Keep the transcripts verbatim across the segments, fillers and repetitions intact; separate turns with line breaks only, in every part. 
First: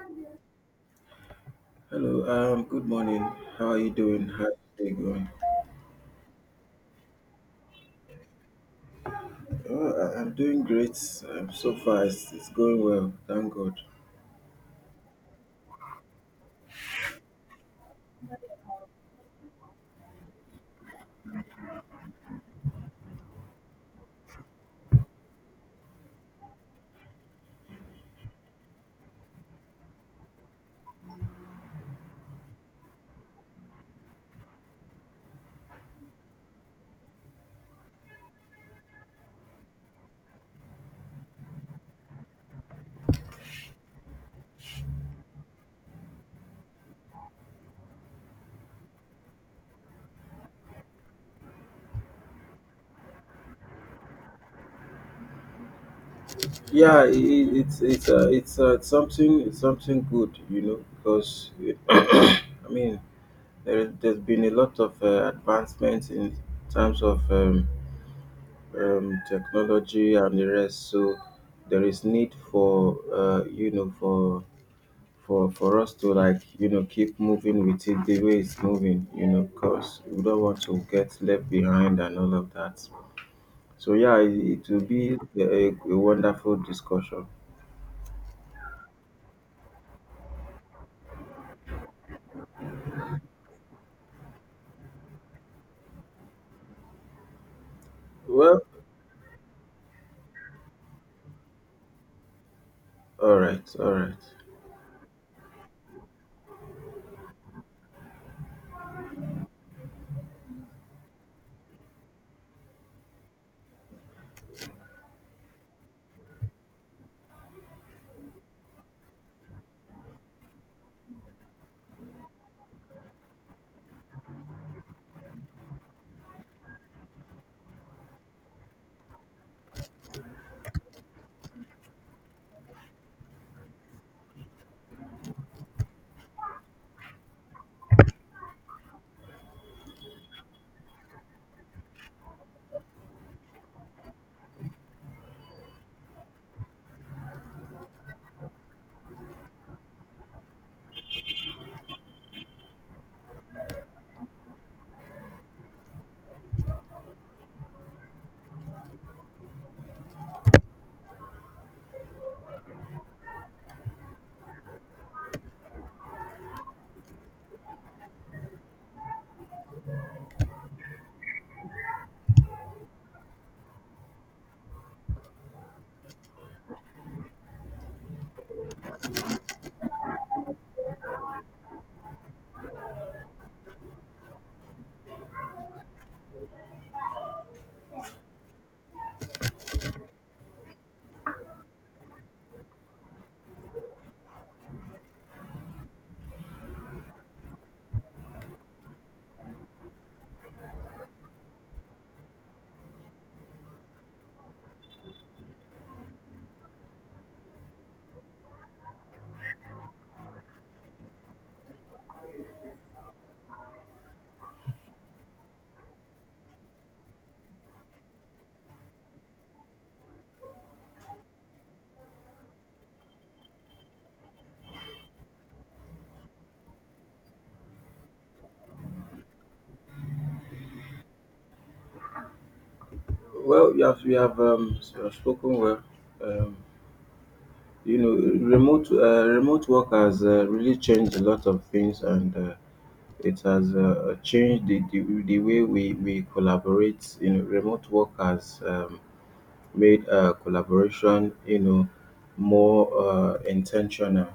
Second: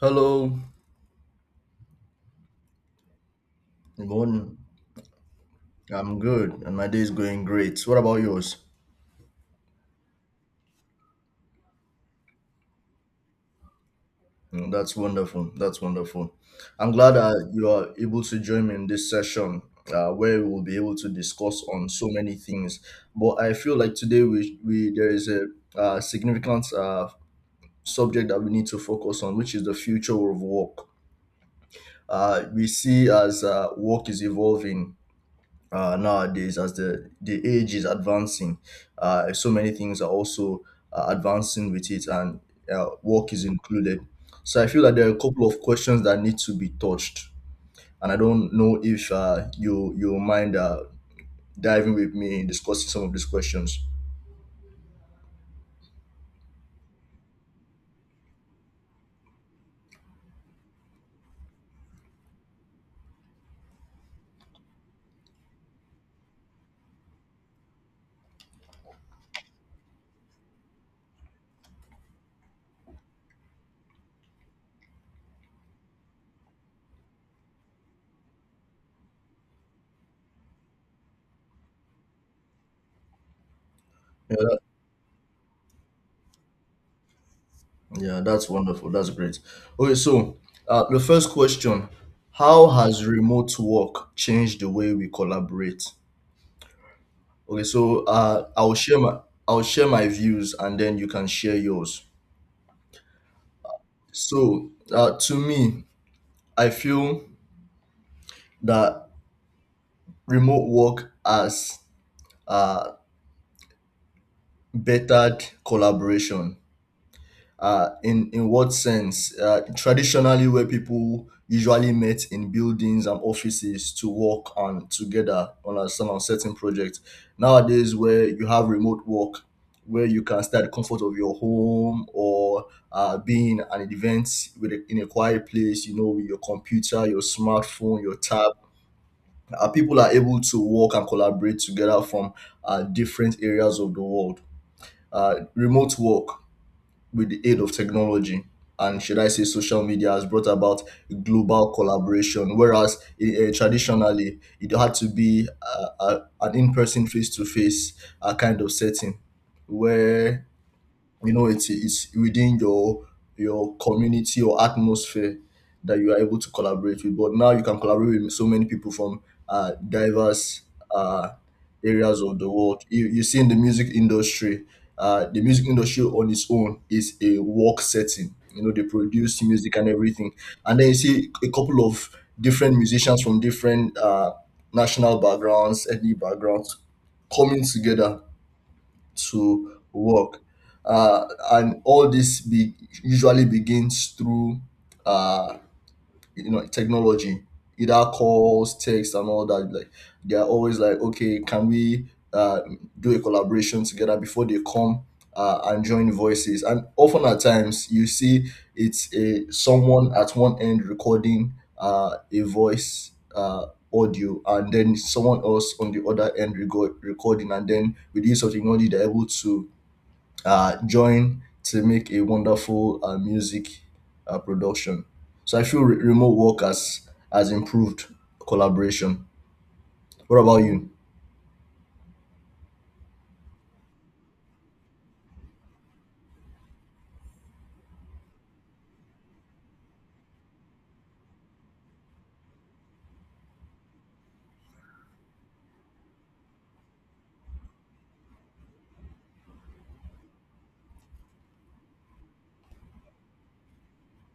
Hello,
Hello, um, good morning. How are you
good
doing? How's
morning.
the day going?
I'm good, and my day is going great. What about yours?
Oh, I, I'm doing great. Um, so far, it's, it's going well. Thank God.
Mm, That's wonderful. That's wonderful. I'm glad that you are able to join me in this session uh, where we will be able to discuss on so many things. But I feel like today we, we there is a uh, significant uh, subject that we need to focus on, which is the future of work. Uh, we see as uh, work is evolving uh, nowadays as the the age is advancing, uh, so many things are also uh, advancing with it, and uh, work is included. So I feel that there are a couple of questions that need to be touched, and I don't know if uh, you you mind uh, diving with me in discussing some of these questions.
Yeah, I I- it's it's uh, it's uh, something it's something good, you know, because I mean there, there's been a lot of uh, advancements in terms of um, um, technology and the rest. So there is need for uh, you know for for for us to like you know keep moving with it the way it's moving, you know, because we don't want to get left behind and all of that. So yeah, it,
yeah,
it will be a, a wonderful discussion.
that- yeah that's wonderful, that's great. Okay, so uh, the first question: how has remote work changed the way we collaborate? Okay, so uh,
Well,
I'll share my I'll share my views, and then you can share yours.
all right, all right.
So uh, to me, I feel that remote work has uh, bettered collaboration. Uh, in in what sense? Uh, traditionally, where people usually met in buildings and offices to work on together on a, some on certain project. Nowadays, where you have remote work, where you can stay at the comfort of your home, or uh, being at an event with a, in a quiet place, you know, with your computer, your smartphone, your tab. Uh, people are able to work and collaborate together from uh, different areas of the world. Uh, remote work, with the aid of technology and should I say social media, has brought about global collaboration. Whereas eh, eh, traditionally it had to be uh, uh, an in person face to face kind of setting where you know it's it's within your your community or atmosphere that you are able to collaborate with, but now you can collaborate with so many people from uh, diverse uh, areas of the world. you, you see in the music industry, uh, the music industry on its own is a work setting, you know they produce music and everything, and then you see a couple of different musicians from different uh, national backgrounds, ethnic backgrounds, coming together to work. Uh, and all this be- usually begins through uh, you know technology, either calls, texts and all that, like they are always like, okay, can we uh, do a collaboration together before they come uh, and join voices. And often at times you see it's a someone at one end recording uh, a voice uh, audio, and then someone else on the other end record, recording, and then with the use of technology they're able to uh, join to make a wonderful uh, music uh, production. So I feel re- remote work has, has improved collaboration. What about you?
Well, you have you have um s- uh, spoken well. um you know, remote uh, remote work has uh, really changed a lot of things, and uh, it has uh, changed the, the, the way we, we collaborate. You know, remote work has um, made uh, collaboration, you know, more uh, intentional.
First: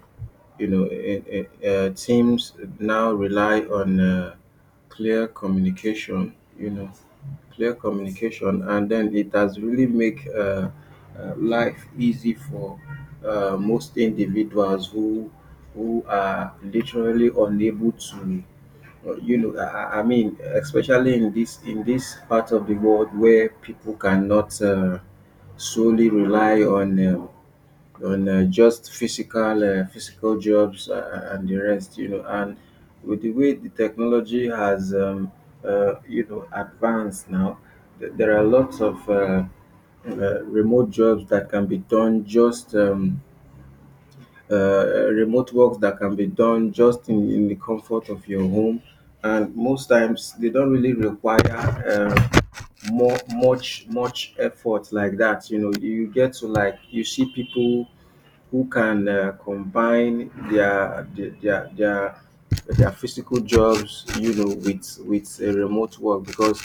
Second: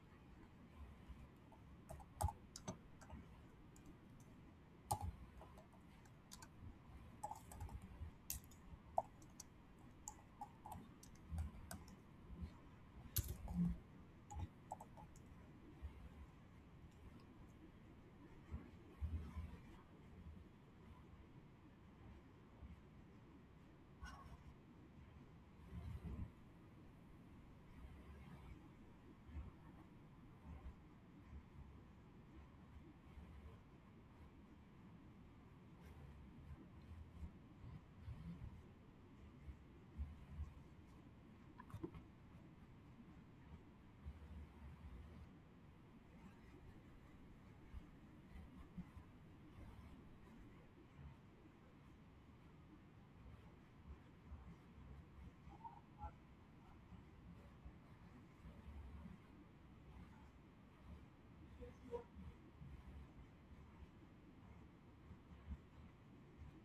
You know, eh, eh, uh, teams now rely on uh, clear communication. You know, clear communication, and then it has really make uh, uh, life easy for uh, most individuals who who are literally unable to uh, you know i i I mean, especially in this in this part of the world where people cannot uh, solely rely on uh, on uh, just physical uh, physical jobs uh, and the rest, you know. And with the way the technology has um, uh, you know advanced now, th- there are lots of uh, uh, remote jobs that can be done just um, uh, remote work that can be done just in, in the comfort of your home. And most times they don't really require uh, more much much effort like that. You know, you get to like you see people who can uh, combine their their their, their their physical jobs, you know, with with a remote work because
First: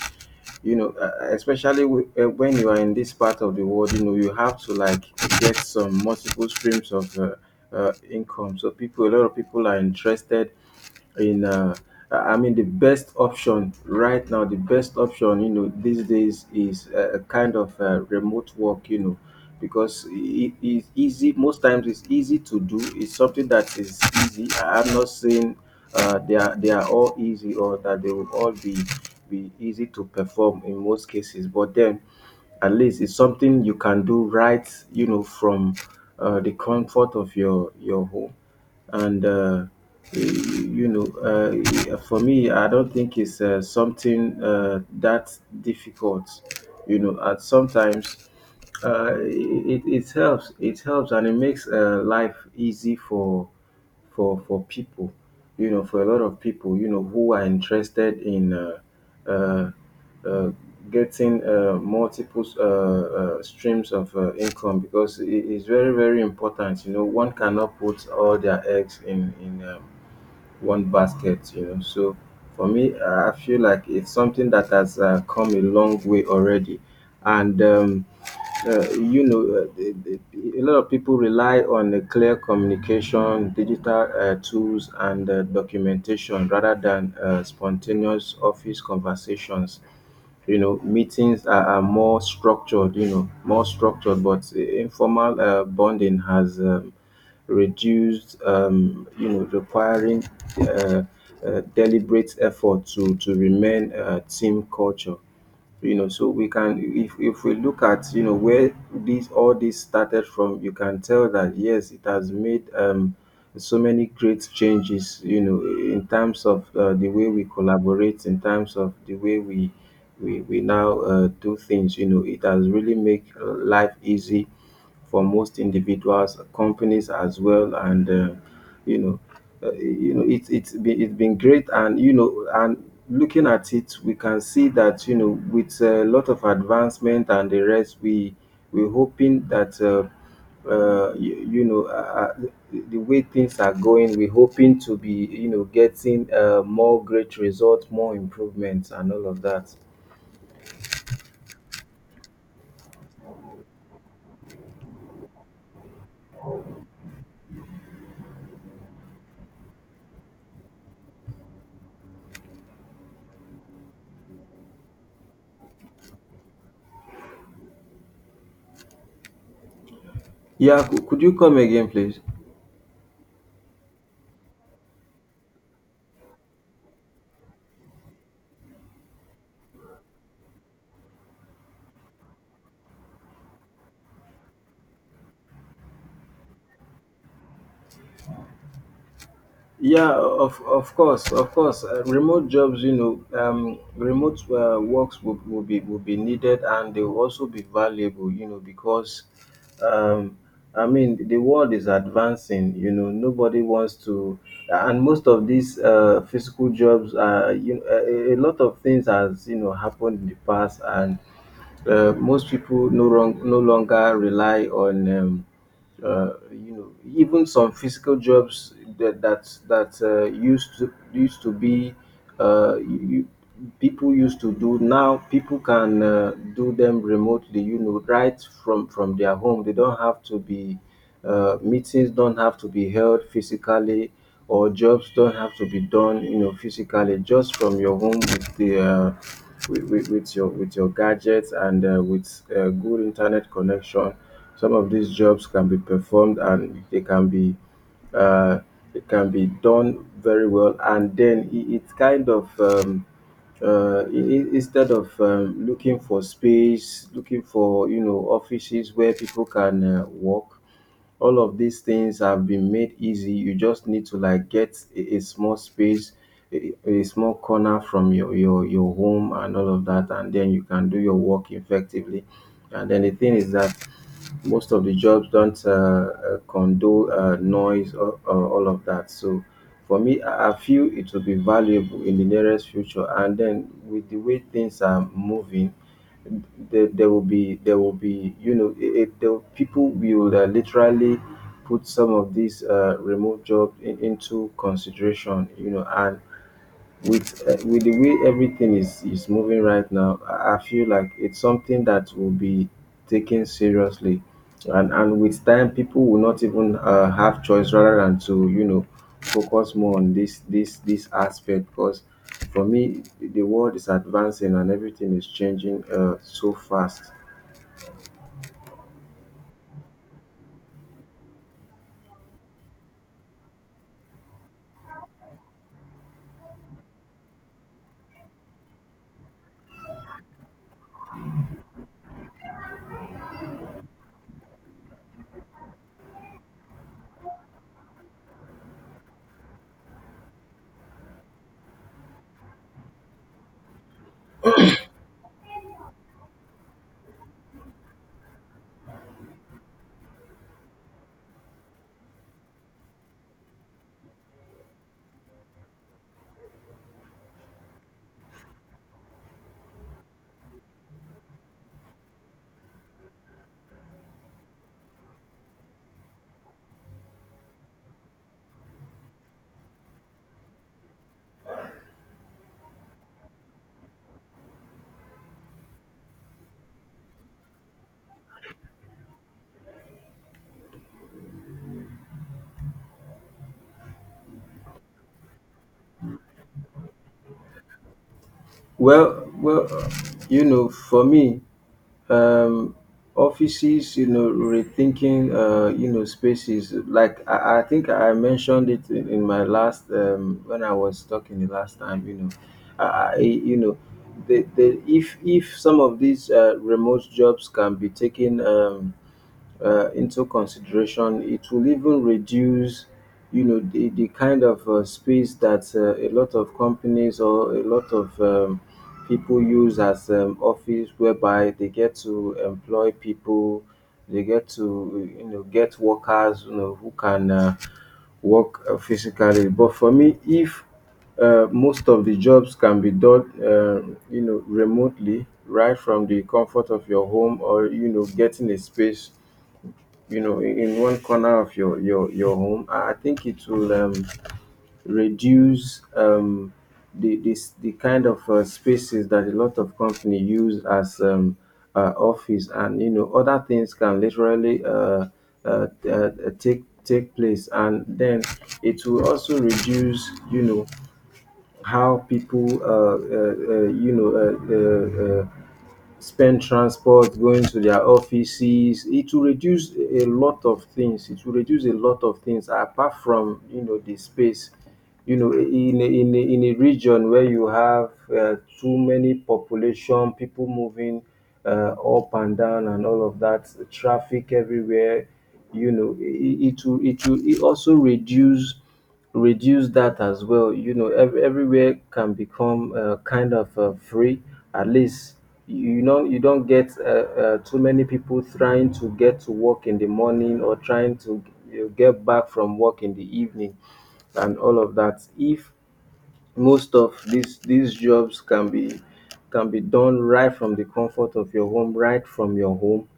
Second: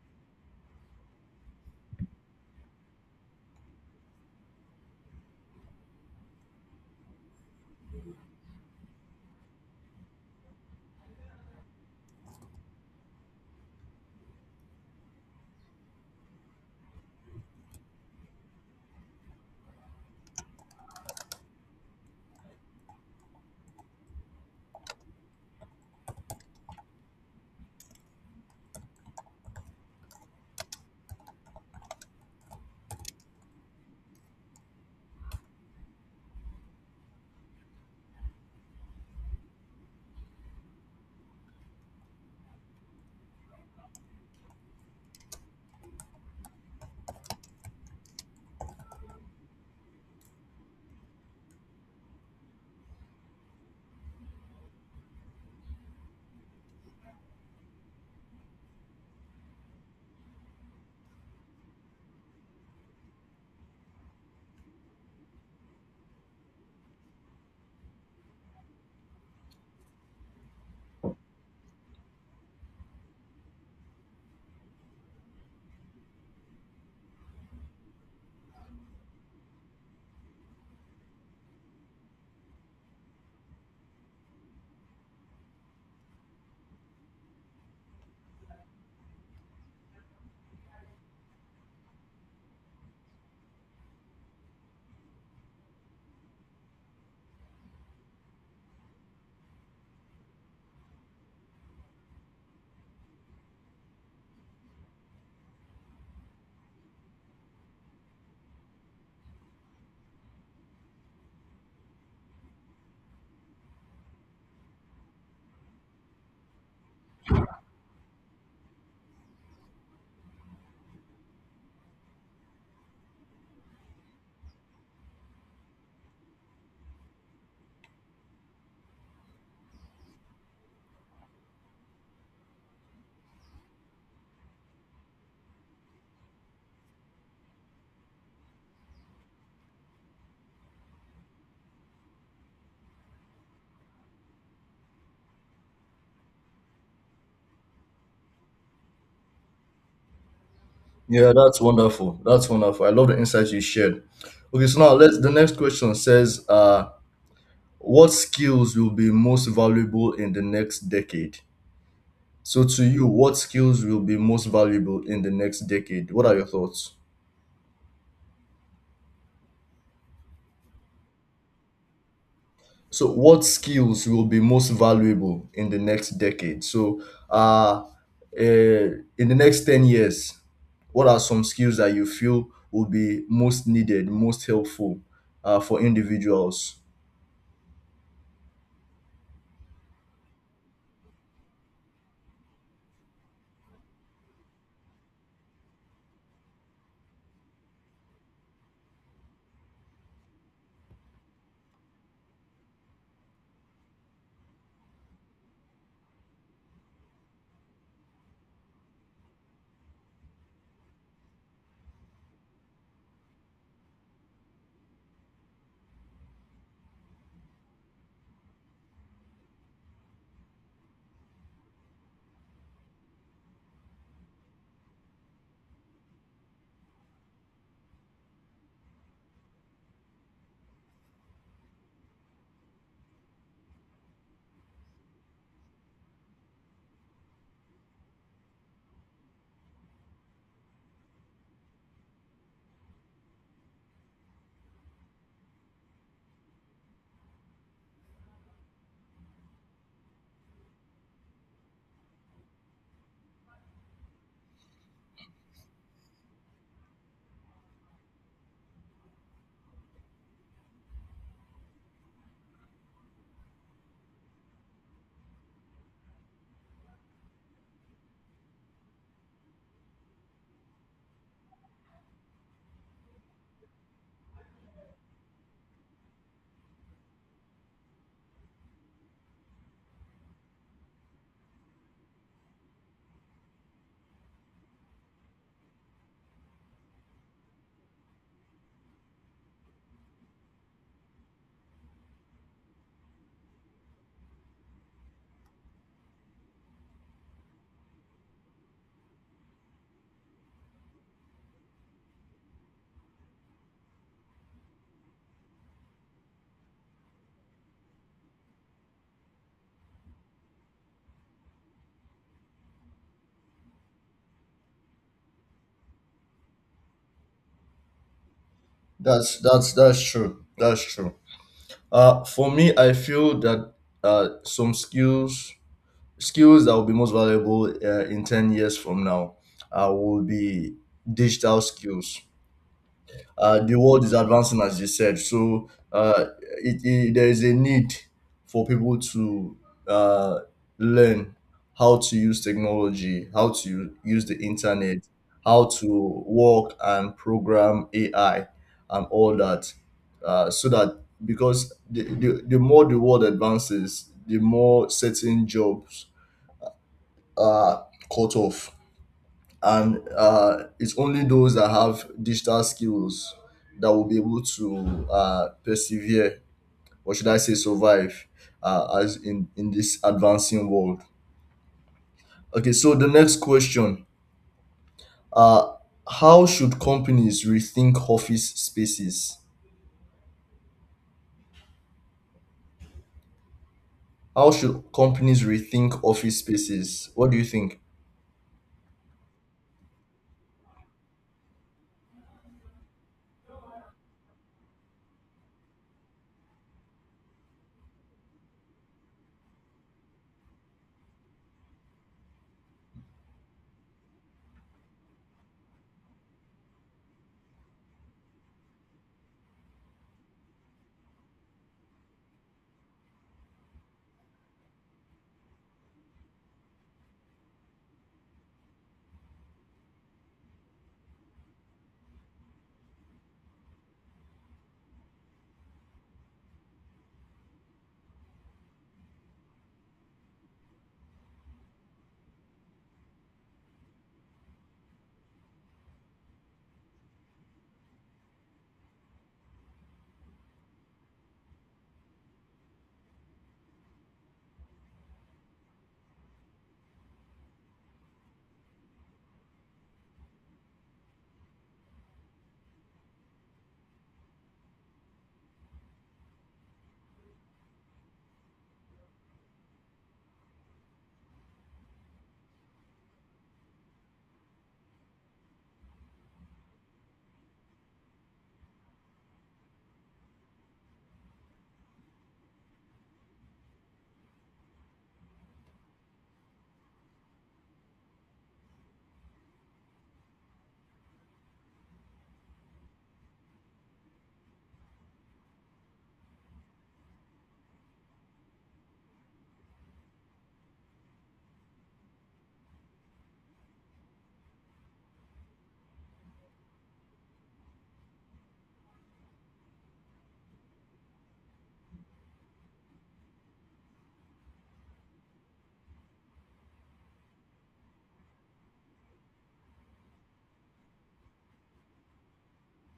you know, uh, uh, especially with, uh, when you are in this part of the world, you know, you have to like get some multiple streams of uh, uh, income. So people, a lot of people are interested in. Uh, uh, I mean, the best option right now, the best option, you know, these days is a, a kind of uh, remote work, you know, because it is easy. Most times, it's easy to do. It's something that is easy. I- I'm not saying uh, they are they are all easy or that they will all be be easy to perform in most cases, but then at least it's something you can do right, you know, from uh, the comfort of your your home. And uh, you know, uh, for me, I don't think it's uh, something uh, that difficult, you know. At sometimes uh, it, it helps, it helps, and it makes uh, life easy for for for people, you know, for a lot of people, you know, who are interested in uh, uh, uh, getting uh, multiple uh, uh, streams of uh, income, because it is very very important, you know. One cannot put all their eggs in in um, one basket, you know. So for me, I feel like it's something that has uh, come a long way already. And um, uh, you know, uh, the, the, a lot of people rely on a clear communication, digital uh, tools, and uh, documentation rather than uh, spontaneous office conversations. You know, meetings are, are more structured, you know, more structured, but informal uh, bonding has um, reduced, um, you know, requiring uh, uh, deliberate effort to, to remain uh, team culture, you know. So we can if if we look at, you know, where this all this started from, you can tell that yes, it has made um so many great changes, you know, in terms of uh, the way we collaborate, in terms of the way we we, we now uh, do things, you know. It has really made uh, life easy for most individuals, companies as well, and uh, you know, uh, you know, it's it's been it's been great. And you know, and looking at it, we can see that, you know, with a lot of advancement and the rest, we we're hoping that. Uh, uh, you, you know, uh, uh, the the way things are going, we're hoping to be, you know, getting uh, more great results, more improvements, and all of that.
Yeah, that's wonderful. That's wonderful. I love the insights you shared. Okay, so now let's. The next question says, uh, "What skills will be most valuable in the next decade?" So, to you, what skills will be most valuable in the next decade? What are your thoughts?
Yeah, cou- could you come again, please?
So, what skills will be most valuable in the next decade? So, uh, uh, in the next ten years, what are some skills that you feel will be most needed, most helpful uh, for individuals?
Yeah, of of course, of course. Uh, remote jobs, you know, um, remote uh, works will, will be will be needed, and they will also be valuable, you know, because um, I mean, the world is advancing. You know, nobody wants to, and most of these uh, physical jobs are, you know, a, a lot of things has you know happened in the past. And uh, most people no wrong, no longer rely on. Um, uh, you know, even some physical jobs that that that uh, used to used to be uh, you, people used to do, now people can uh, do them remotely, you know, right from from their home. They don't have to be uh, meetings don't have to be held physically, or jobs don't have to be done, you know, physically, just from your home. With the uh, with, with, with your with your gadgets, and uh, with uh, good internet connection, some of these jobs can be performed, and they can be uh, it can be done very well. And then it, it kind of um, uh, i- i- instead of um, looking for space, looking for, you know, offices where people can uh, work, all of these things have been made easy. You just need to like get a, a small space, a, a small corner from your, your your home and all of that, and then you can do your work effectively. And then the thing is that most of the jobs don't uh, uh, condone uh, noise or, or all of that. So for me, I I feel it will be valuable in the nearest future. And then with the way things are moving, there, there will be there will be you know it, it the people will uh, literally put some of these uh, remote jobs in, into consideration, you know. And with uh, with the way everything is is moving right now, I I feel like it's something that will be taken seriously. and and with time, people will not even uh, have choice rather than to, you know, focus more on this this this aspect because for me the world is advancing and everything is changing uh, so fast.
That's that's that's true. That's true. Uh, for me, I feel that uh, some skills skills that will be most valuable uh, in ten years from now uh, will be digital skills. Uh, the world is advancing, as you said, so uh, it, it, there is a need for people to uh, learn how to use technology, how to use the internet, how to work and program AI and all that, uh, so that, because the, the, the more the world advances, the more certain jobs are cut off, and uh, it's only those that have digital skills that will be able to uh, persevere, or should I say survive, uh, as in, in this advancing world. Okay, so the next question: uh, how should companies rethink office spaces? How should companies rethink office spaces? What do you think?
Well, well, uh, you know, for me, um, offices, you know, rethinking, uh, you know, spaces. Like I, I think I mentioned it in, in my last um, when I was talking the last time. You know, I, I you know, the, the if if some of these uh, remote jobs can be taken Um, uh, into consideration, it will even reduce, you know, the, the kind of uh, space that uh, a lot of companies or a lot of um, people use as um, office, whereby they get to employ people, they get to, you know, get workers, you know, who can uh, work uh, physically. But for me, if uh, most of the jobs can be done, uh, you know, remotely, right from the comfort of your home, or, you know, getting a space, you know, in in one corner of your your your home, i I think it will um, reduce um, the this the kind of uh, spaces that a lot of company use as um, uh, office. And you know other things can literally uh, uh, uh, take take place. And then it will also reduce, you know, how people uh, uh, uh, you know uh, uh, uh, spend transport going to their offices. It will reduce a lot of things, it will reduce a lot of things apart from, you know, the space. You know, in a, in a, in a region where you have uh, too many population, people moving uh, up and down and all of that, traffic everywhere, you know, it, it will it will it also reduce reduce that as well. You know, ev- everywhere can become uh, kind of uh, free. At least, you know, you don't get uh, uh, too many people trying to get to work in the morning or trying to, you know, get back from work in the evening and all of that. If most of these these jobs can be can be done right from the comfort of your home, right from your home,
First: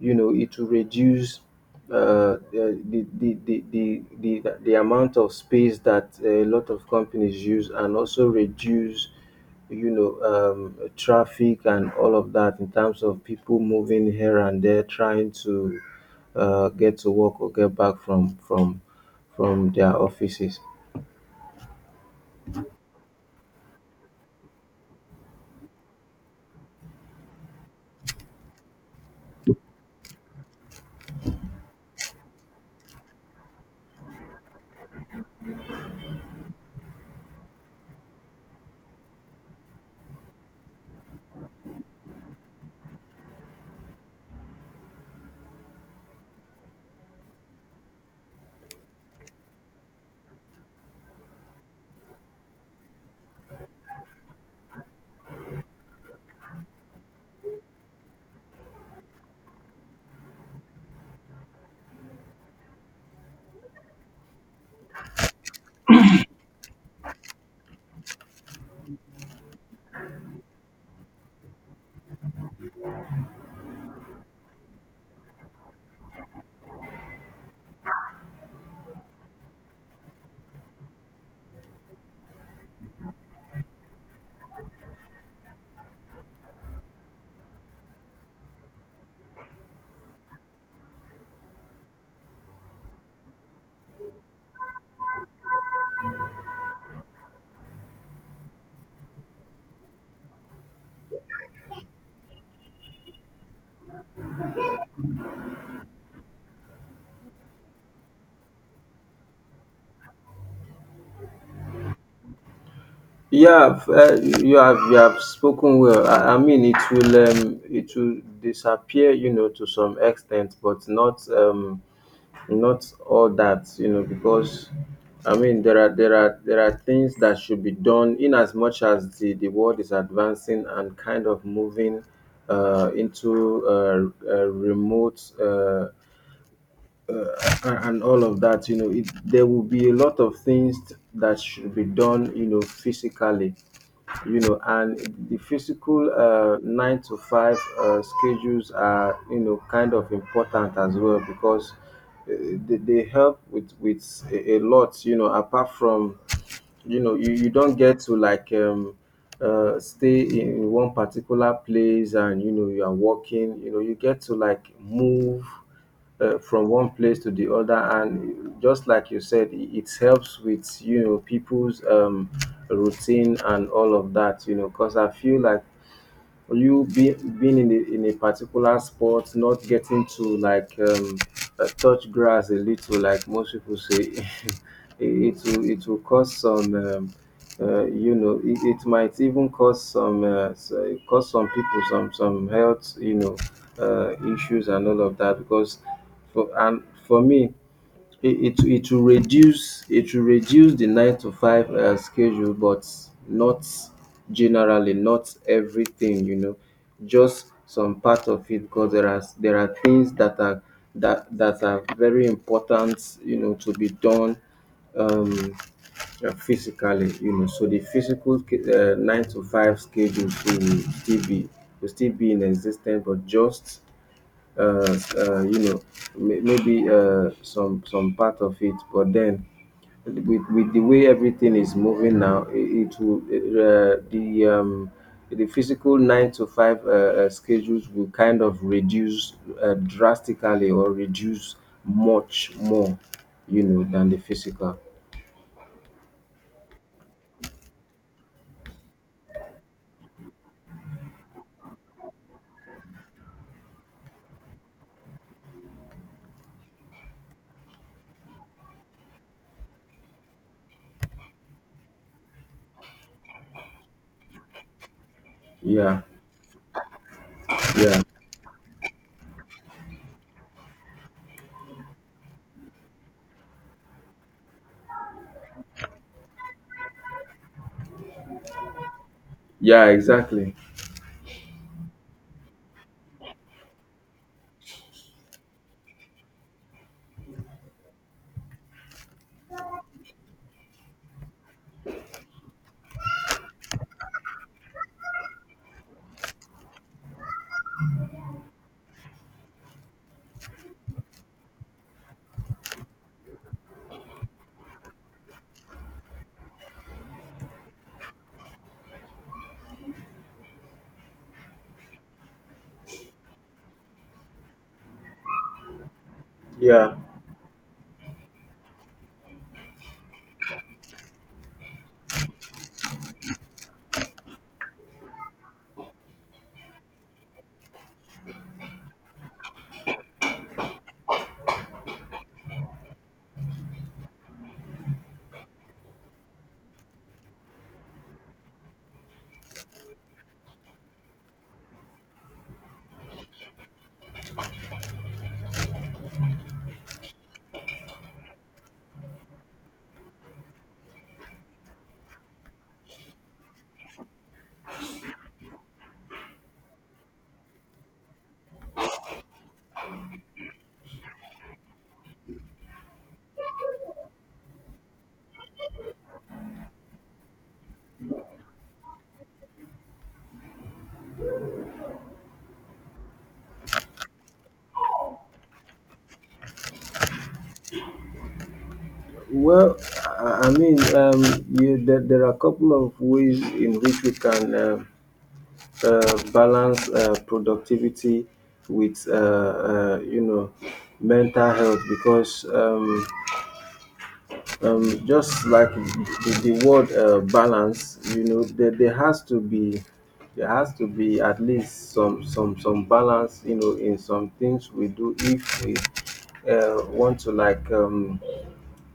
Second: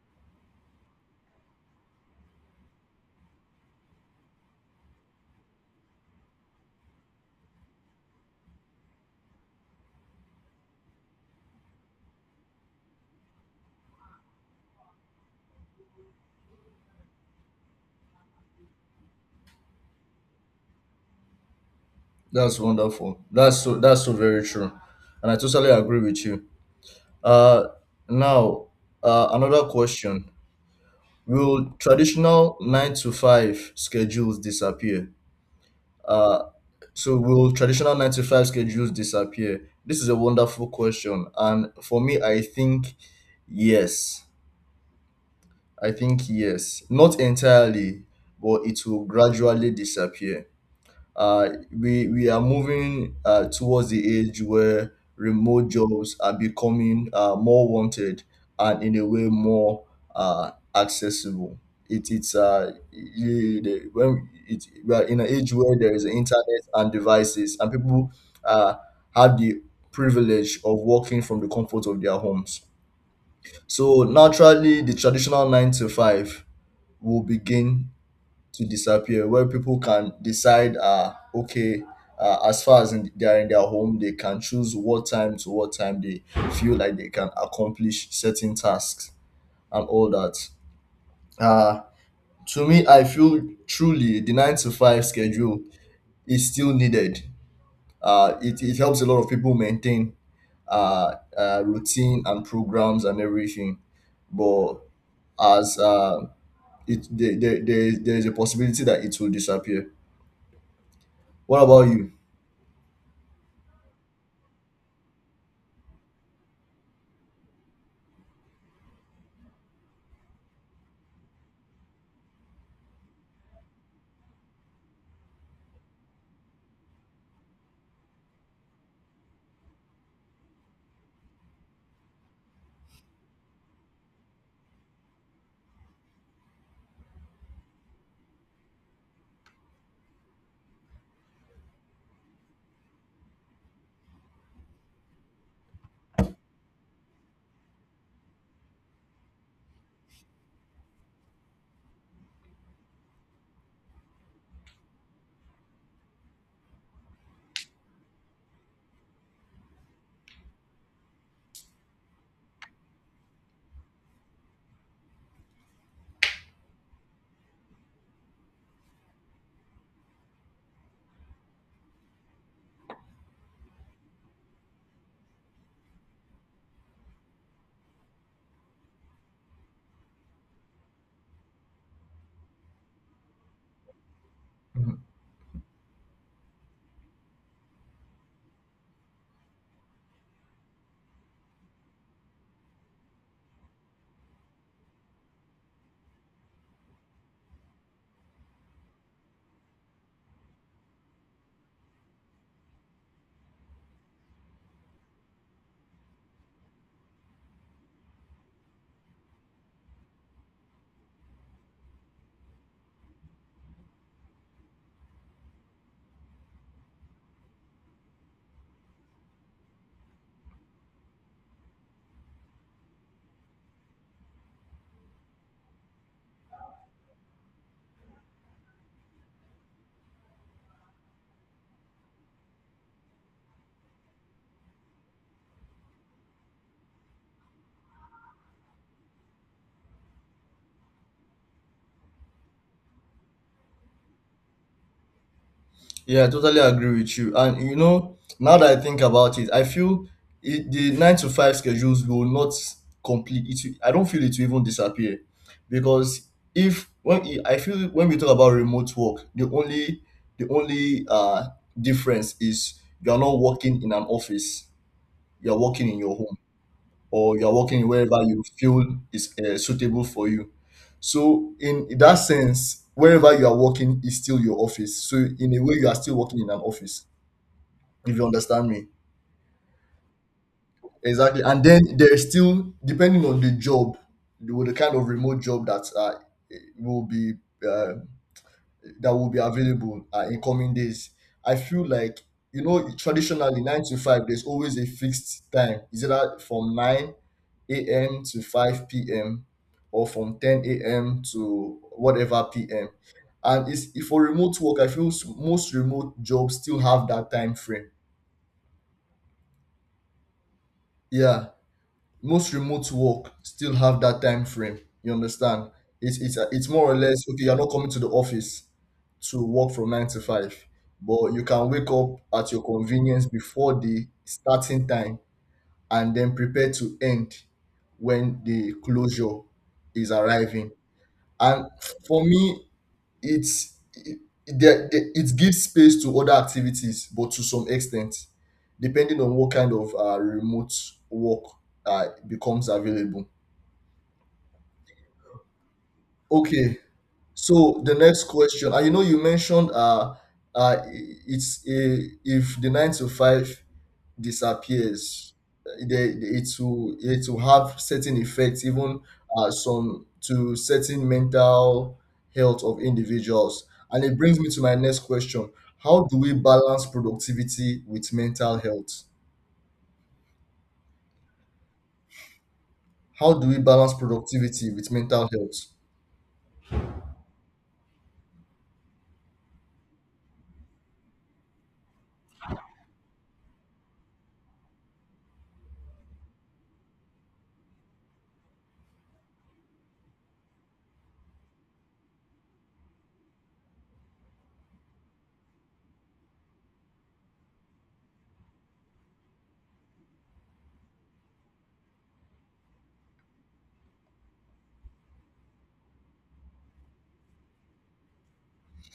you know it will reduce uh, the, the, the, the, the, the amount of space that a lot of companies use and also reduce you know um, traffic and all of that in terms of people moving here and there trying to uh, get to work or get back from from from their offices.
That's wonderful, that's so that's so very true, and I totally agree with you. uh, Now, uh, another question. Will traditional nine to five schedules disappear? Uh, so will traditional nine to five schedules disappear? This is a wonderful question, and for me, I think yes. I think yes, not entirely, but it will gradually disappear. Uh, we we are moving uh, towards the age where remote jobs are becoming uh, more wanted, and in a way more uh, accessible. It, it's uh, you, the, when it, we are in an age where there is internet and devices, and people uh, have the privilege of working from the comfort of their homes. So naturally, the traditional nine to five will begin to disappear, where people can decide, uh, okay, uh, as far as in, they are in their home, they can choose what time to what time they feel like they can accomplish certain tasks and all that. uh to me, I feel truly the nine to five schedule is still needed. Uh it, it helps a lot of people maintain uh, uh routine and programs and everything. But as uh it there, there, there is there is a possibility that it will disappear. What about you?
Yeah. F- uh, you have you have spoken well. I, I mean it will um, it will disappear, you know, to some extent, but not um, not all that, you know, because I mean there are there are there are things that should be done. In as much as the, the world is advancing and kind of moving uh, into uh, uh, remote, uh, uh, and and all of that, you know, it, there will be a lot of things t- that should be done, you know, physically, you know. And the physical uh, nine to five uh, schedules are, you know, kind of important as well, because uh, they, they help with with a, a lot, you know, apart from you know you you don't get to, like, um uh stay in one particular place. And you know you are walking, you know, you get to, like, move uh, from one place to the other. And just like you said, it it helps with, you know, people's um routine and all of that, you know, because I feel like or you be, being in a, in a particular sport, not getting to, like, um, uh, touch grass a little, like most people say, it,
Mhm.
it will it will cause some, um, uh, you know, it, it might even cause some uh, s- uh, cause some people some some health, you know, uh, issues and all of that. Because for and for me it it it will reduce, it will reduce the nine to five uh, schedule, but not generally, not everything, you know, just some part of it. Because there are there are things that are that that are very important, you know, to be done, um uh, physically, you know. So the physical sch- uh, nine to five schedule will still be, will still be in existence, but just uh, uh, you know, may- maybe uh, some some part of it. But then, with with the way everything is moving now, it, it will uh, the um, the physical nine to five uh, uh, schedules will kind of reduce uh, drastically, or reduce much more, you know, than the physical.
Yeah, I totally agree with you. And you know, now that I think about it, I feel it, the nine to five schedules will not complete. It, will- I don't feel it will even disappear, because if when it- I feel when we talk about remote work, the only the only uh difference is you are not working in an office. You are working in
Yeah,
your home, or you're working
yeah,
wherever you feel is uh, suitable for you. So, in that sense, wherever you are working is still your office. So, in a way, you are still working in an office, if you understand me.
yeah, exactly.
Exactly. And then there is still, depending on the job, the, the kind of remote job that uh, will be uh, that will be available uh, in coming days. I feel like you know traditionally nine to five, there's always a fixed time. Is it that from nine a m to five p m or from ten a m to whatever p m? And it's if for remote work, I feel s- most remote jobs still have that time frame. Yeah, most remote work still have that time frame, you understand. It's it's it's more or
Yeah.
less okay, you're not coming to the office to work from nine to five, but you can wake up at your convenience before the starting time and then prepare to end when the closure is arriving. And for me, it's it, there, there- it gives space to other activities, but to some extent depending on what kind of uh, remote work uh, becomes available. Okay, so the next question. And you know you mentioned uh, uh it's a, if the nine to five disappears, eh, they, it will it will have certain effects, even uh, some to certain mental health of individuals, and it brings me to my next question: how do we balance productivity with mental health? How do we balance productivity with mental health?
Well, I I mean, um, you, there, there are a couple of ways in which we can uh, uh, balance uh, productivity with uh, uh, you know, mental health. Because um, um, just like the, the word uh, balance, you know, there, there has to be, there has to be at least some some some balance, you know, in some things we do. If we uh, want to, like, um,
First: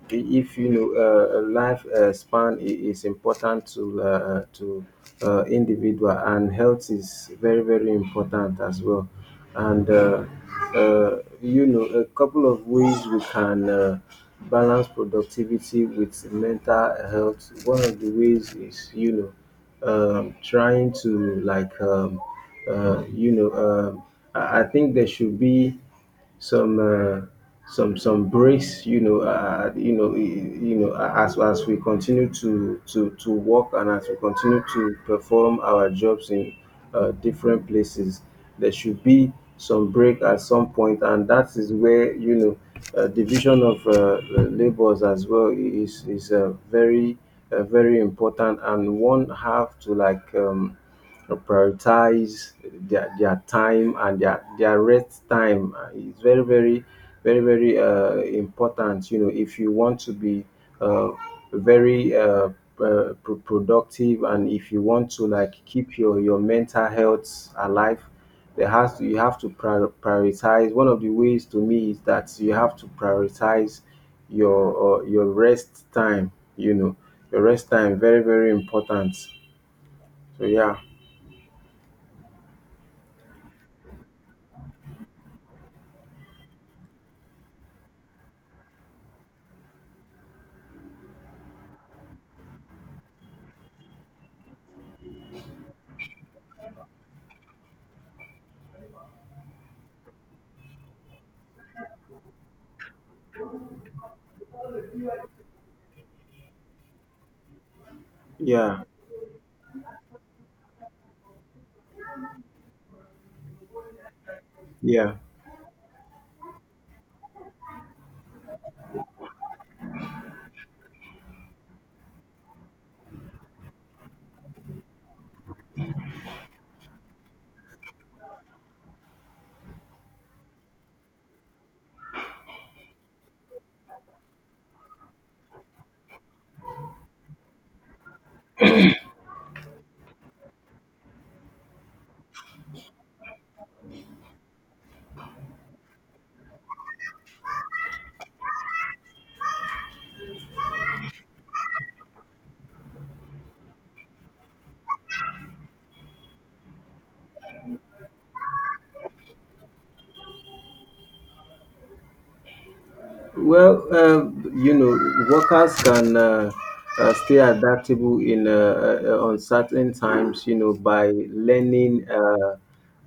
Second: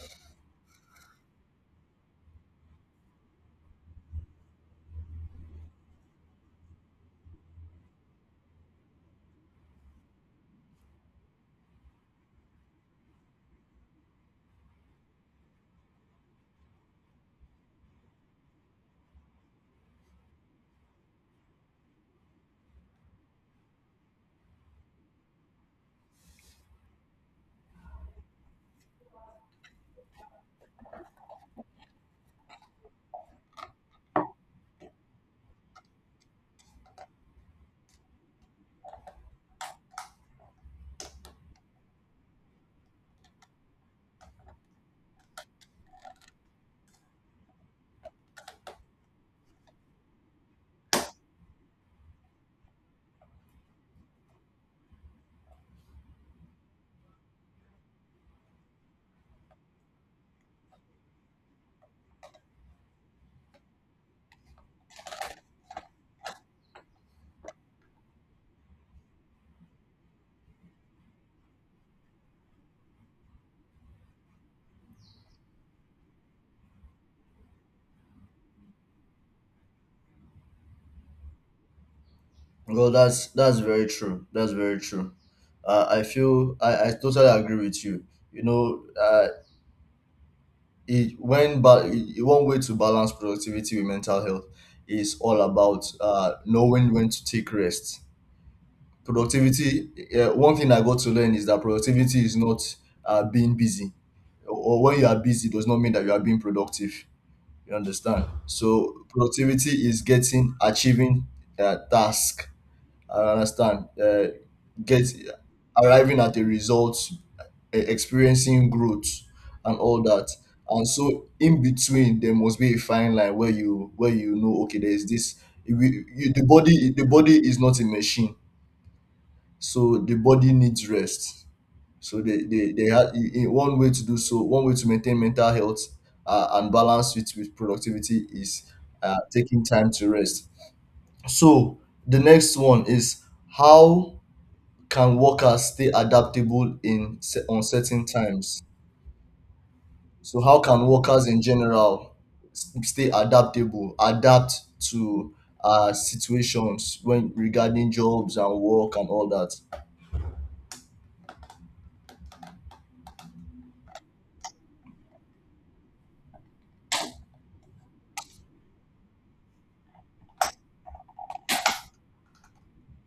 if you know uh, a life uh, span i- is important to uh, uh, to uh, individual, and health is very very important as well. And uh, uh, you know, a couple of ways we can uh, balance productivity with mental health. One of the ways is, you know, um, trying to, like, um, uh, you know, um, I I think there should be some uh, some some breaks. You know, uh, you know, i- you know, as as we continue to to to work, and as we continue to perform our jobs in uh, different places, there should be some break at some point. And that is where, you know, uh, division of uh, labors as well is is uh, very uh, very important. And one have to, like, um, uh, prioritize their their time, and their their rest time uh, is very very very very uh, important. You know, if you want to be uh, very uh, uh, pro- productive, and if you want to, like, keep your your mental health alive, there has to, you have to prior- prioritize. One of the ways to me is that you have to prioritize your uh, your rest time, you know. Your rest time, very very important. So yeah.
Well, that's that's very true. That's very true. Uh, I feel I, I totally agree with you. You know, uh, it, when but one way to balance productivity with mental health is all about uh, knowing when to take rest. Productivity. Uh, one thing I got to learn is that productivity is not uh, being busy, or when you are busy does not mean that you are being productive. You understand?
Yeah.
So productivity is getting, achieving uh, task. I understand. Uh, get,
Yeah.
arriving at a result, e- experiencing growth and all that. And so in between there must be a fine line where you, where you know okay, there is this you, you, the body, the body is not a machine, so the body needs rest. So they they, they had I- I- one way to do, so one way to maintain mental health uh, and balance it with productivity is uh, taking time to rest. So the next one is: how can workers stay adaptable in se- uncertain times? So how can workers in general s- stay adaptable, adapt to uh situations when regarding jobs and work and all that?
Well, uh, you know, workers can uh, uh, stay adaptable in uh, uh, uncertain times, you know, by learning uh,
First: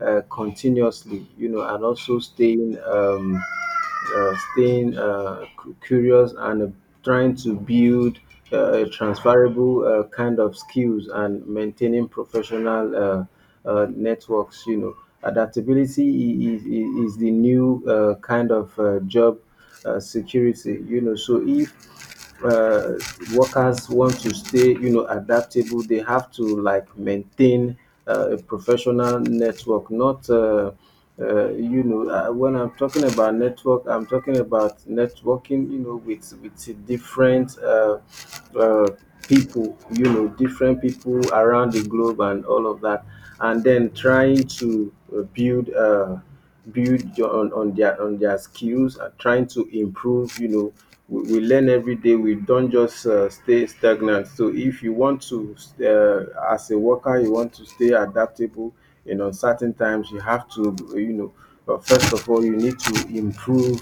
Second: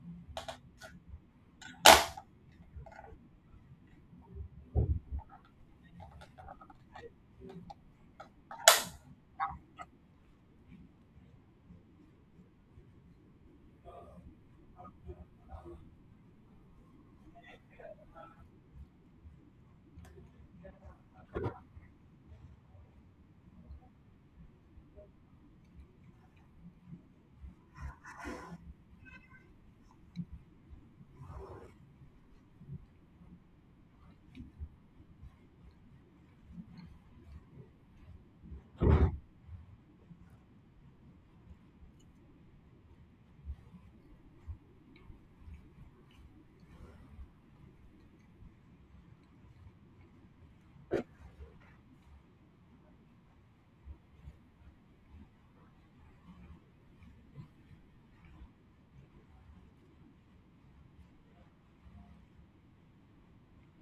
uh, continuously, you know, and also staying um, uh, staying uh, cu- curious, and uh, trying to build uh, transferable uh, kind of skills, and maintaining professional uh, uh, networks. You know, adaptability i- i- i- is the new uh, kind of uh, job uh, security. You know, so if uh, workers want to stay, you know, adaptable, they have to, like, maintain uh, a professional network. Not. Uh, uh, you know, uh, when I'm talking about network, I'm talking about networking. You know, with with different uh, uh, people. You know, different people around the globe and all of that, and then trying to uh, build. Uh, build your- on, on their on their skills, and trying to improve. You know, we, we learn every day, we don't just uh, stay stagnant. So if you want to, uh, as a worker, you want to stay adaptable in uncertain times, you have to, you know, uh, first of all, you need to improve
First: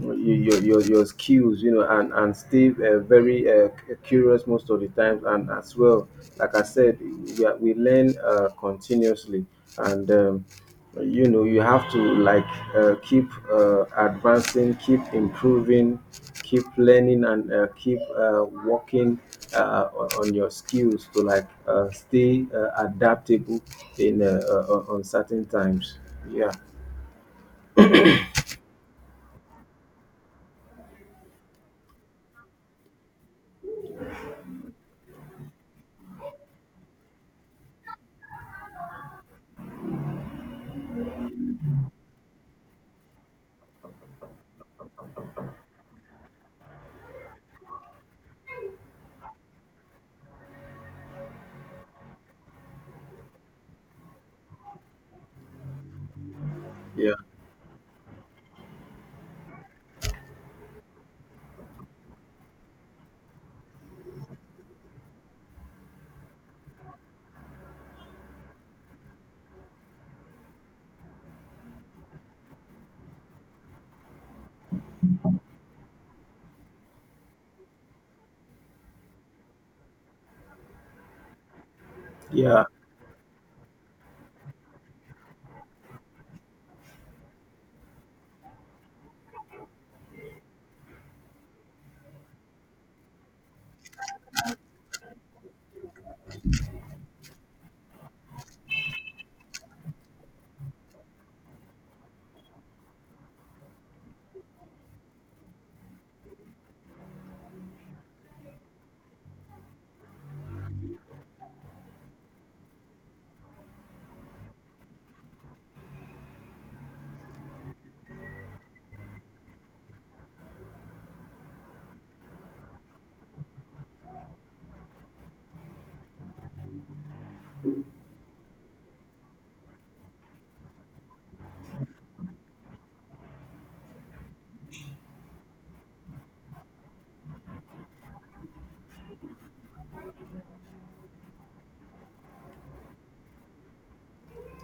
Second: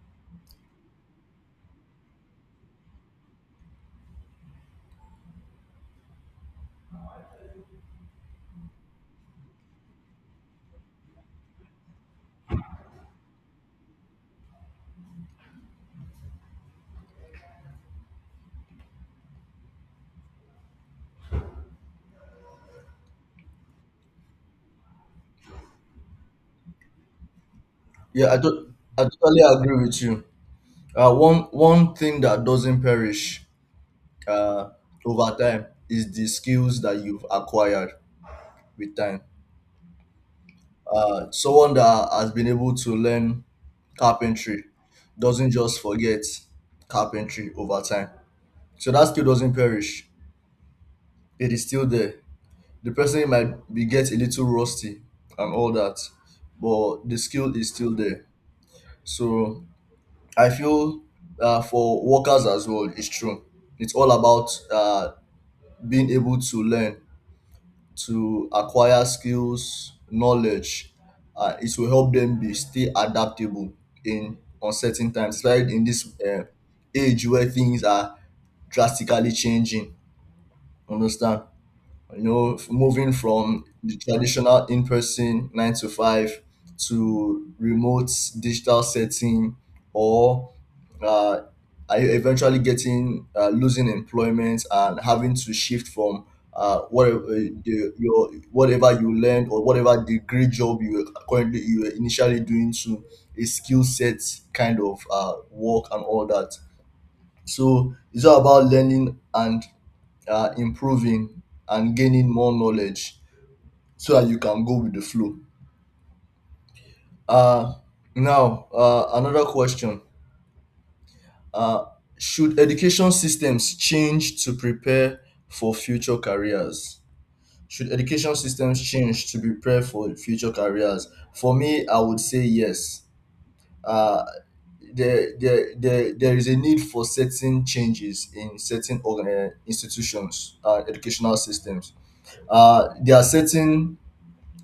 your your, your, your skills, you know. and and stay uh, very uh, cu- curious most of the times. And as well, like I said, we, are, we learn uh, continuously. And um, uh, you know, you have to, like, uh, keep uh, advancing, keep improving, keep learning, and uh, keep uh, working uh, on on your skills to, like, uh, stay uh, adaptable in uh, uh, on certain times. yeah
Yeah, I, to- I totally agree with you. Uh, one one thing that doesn't perish uh, over time is the skills that you've acquired with time. Uh, someone that has been able to learn carpentry doesn't just forget carpentry over time. So that skill doesn't perish; it is still there. The person might be get a little rusty and all that, but
yeah
the skill is still there. So I feel uh, for workers as well, it's true. It's all about uh, being able to learn, to acquire skills, knowledge. Uh, it will help them be stay adaptable in uncertain times, especially in this uh, age where things are drastically changing. Understand? You know,
yeah
f- moving from the traditional in person nine to five to remote digital setting, or uh, are you eventually getting uh, losing employment and having to shift from uh, whatever uh, the, your whatever you learned or whatever degree job you were currently, you were initially doing, to a skill set kind of uh, work and all that. So it's all about learning and uh, improving and gaining more knowledge so that you can go with the flow. Uh, Now, uh, another question. Uh, should education systems change to prepare for future careers? Should education systems change to prepare for future careers? For me, I would say yes. Uh, there, there, there, there is a need for certain changes in certain organ- uh, institutions, uh, educational systems. Uh, there are certain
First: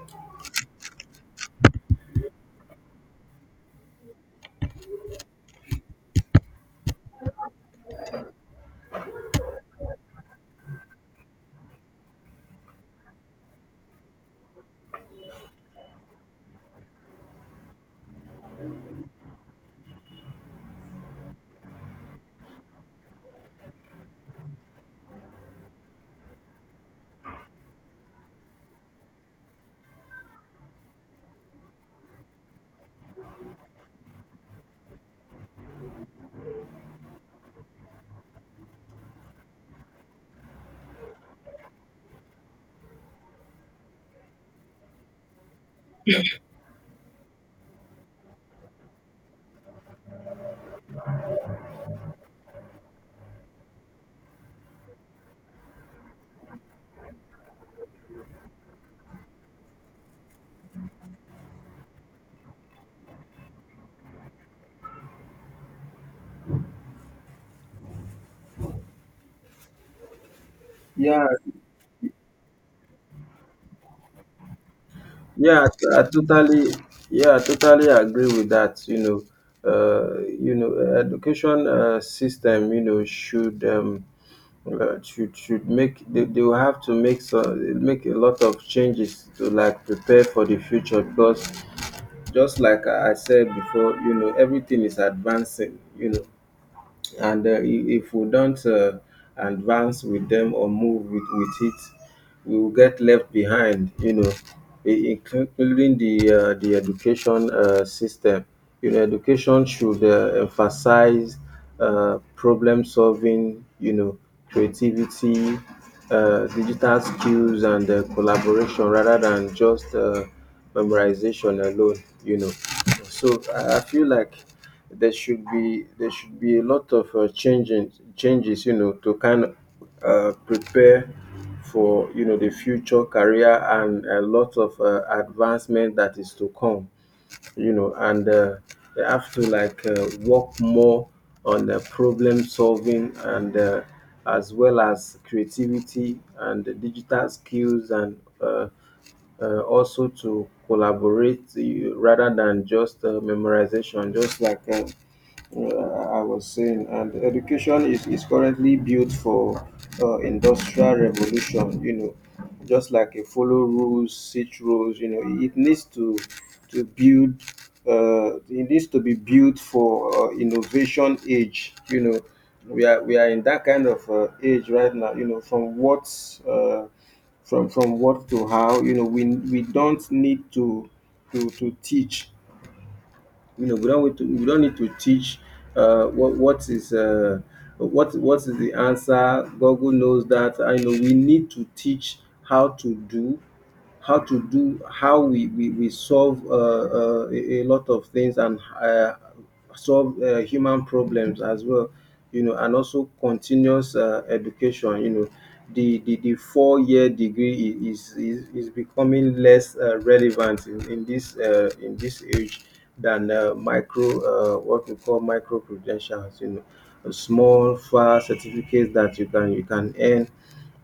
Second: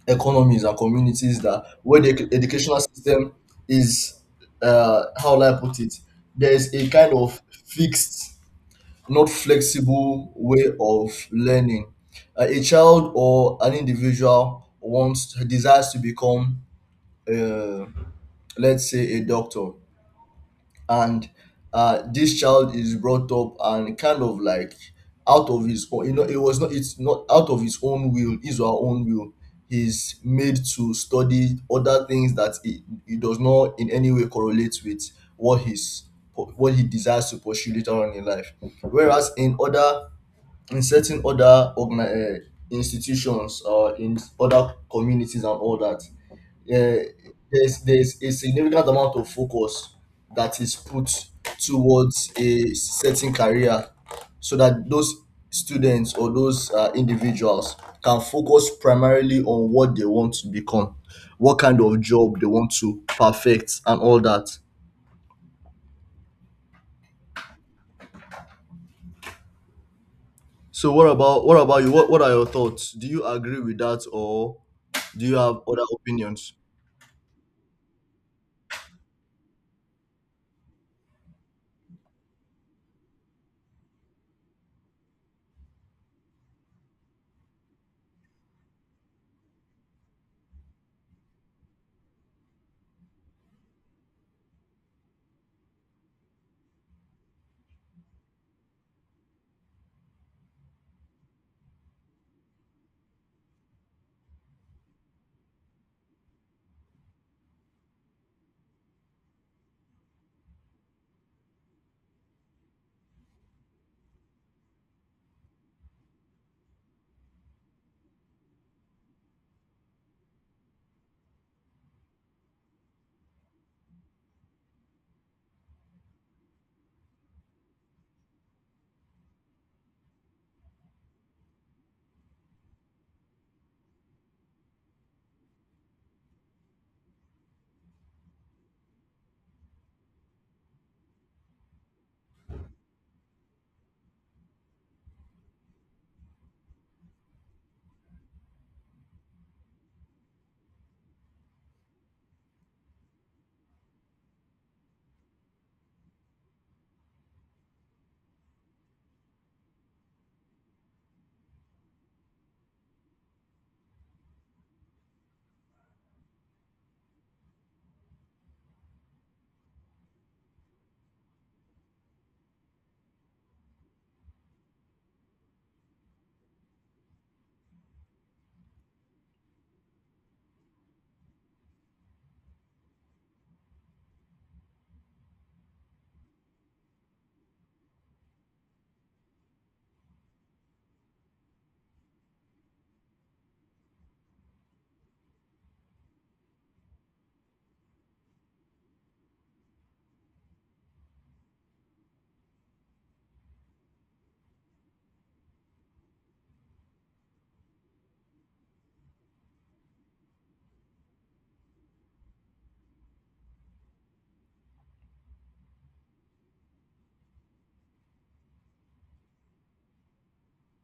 economies and communities that where the edu- educational system is uh how will I put it, there's a kind of fixed, not flexible, way of learning. Uh, a child or an individual wants, desires to become uh, let's say a doctor, and uh, this child is brought up and kind of like out of his own, you know it was not, it's not out of his own will, his or her own will, he's made to study other things that it. It does not in any way correlate with what his. What he desires to pursue later on in life, whereas in other, in certain other organi- uh, institutions or in other communities and all that, uh, there's there's a significant amount of focus that is put towards a certain career, so that those students or those uh, individuals can focus primarily on what they want to become, what kind of job they want to perfect and all that. So what
yeah
about what about you, what, what are your thoughts, do you agree with that or do you have
yeah i
other
I
opinions?
totally. Yeah, I totally agree with that. You know, uh, you know, education uh, system, you know, should um, uh, should should make, they, they will have to make so, make a lot of changes to, like, prepare for the future. Because just like I I said before, you know, everything is advancing, you know. And uh, i- if we don't uh, advance with them, or move with with it, we will get left behind, you know, i- including the uh, the education uh, system. You know, education should uh, emphasize uh, problem solving, you know, creativity, uh, digital skills, and uh, collaboration, rather than just uh, memorization alone. You know, so I I feel like there should be, there should be a lot of uh, changing changes, you know, to kind of uh, prepare for, you know, the future career and a lot of uh, advancement that is to come, you know. And uh, they have to, like, uh, work more on the problem solving, and uh, as well as creativity and the digital skills, and uh, uh, also to collaborate, uh, rather than just uh, memorization. Just like uh, uh, I was saying, and education is, is currently built for uh, industrial revolution. You know, just like a follow rules, sit rules. You know, it needs to to build. Uh, it needs to be built for uh, innovation age. You know, we are we are in that kind of uh, age right now. You know, from what uh, from from what to how. You know, we we don't need to to to teach, you know, we don't need to, we don't need to teach uh, what what is uh, what what is the answer. Google knows that. I know we need to teach how to do, how to do how we we, we solve uh, uh, a, a lot of things, and uh, solve uh, human problems as well. You know, and also continuous uh, education. You know, the the, the four year degree i- is, is is becoming less uh, relevant in, in this uh, in this age than uh, micro, uh, what we call micro credentials, you know. A small far certificates that you can you can earn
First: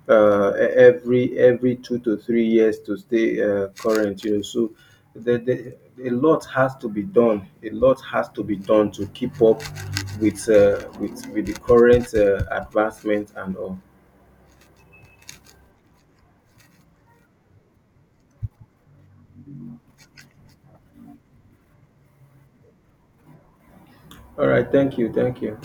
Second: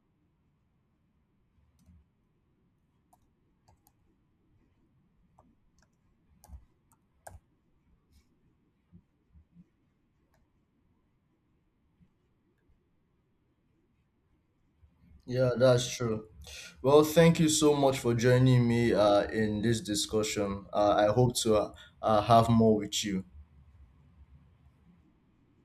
uh, e- every every two to three years to stay uh, current. You know, so the, the, a lot has to be done. A lot has to be done to keep up with uh, with with the current uh, advancement and all.
Yeah, that's true. Well, thank you so much for joining me uh, in this discussion. Uh, I hope to uh, uh, have more with you.
All right, thank you, thank you.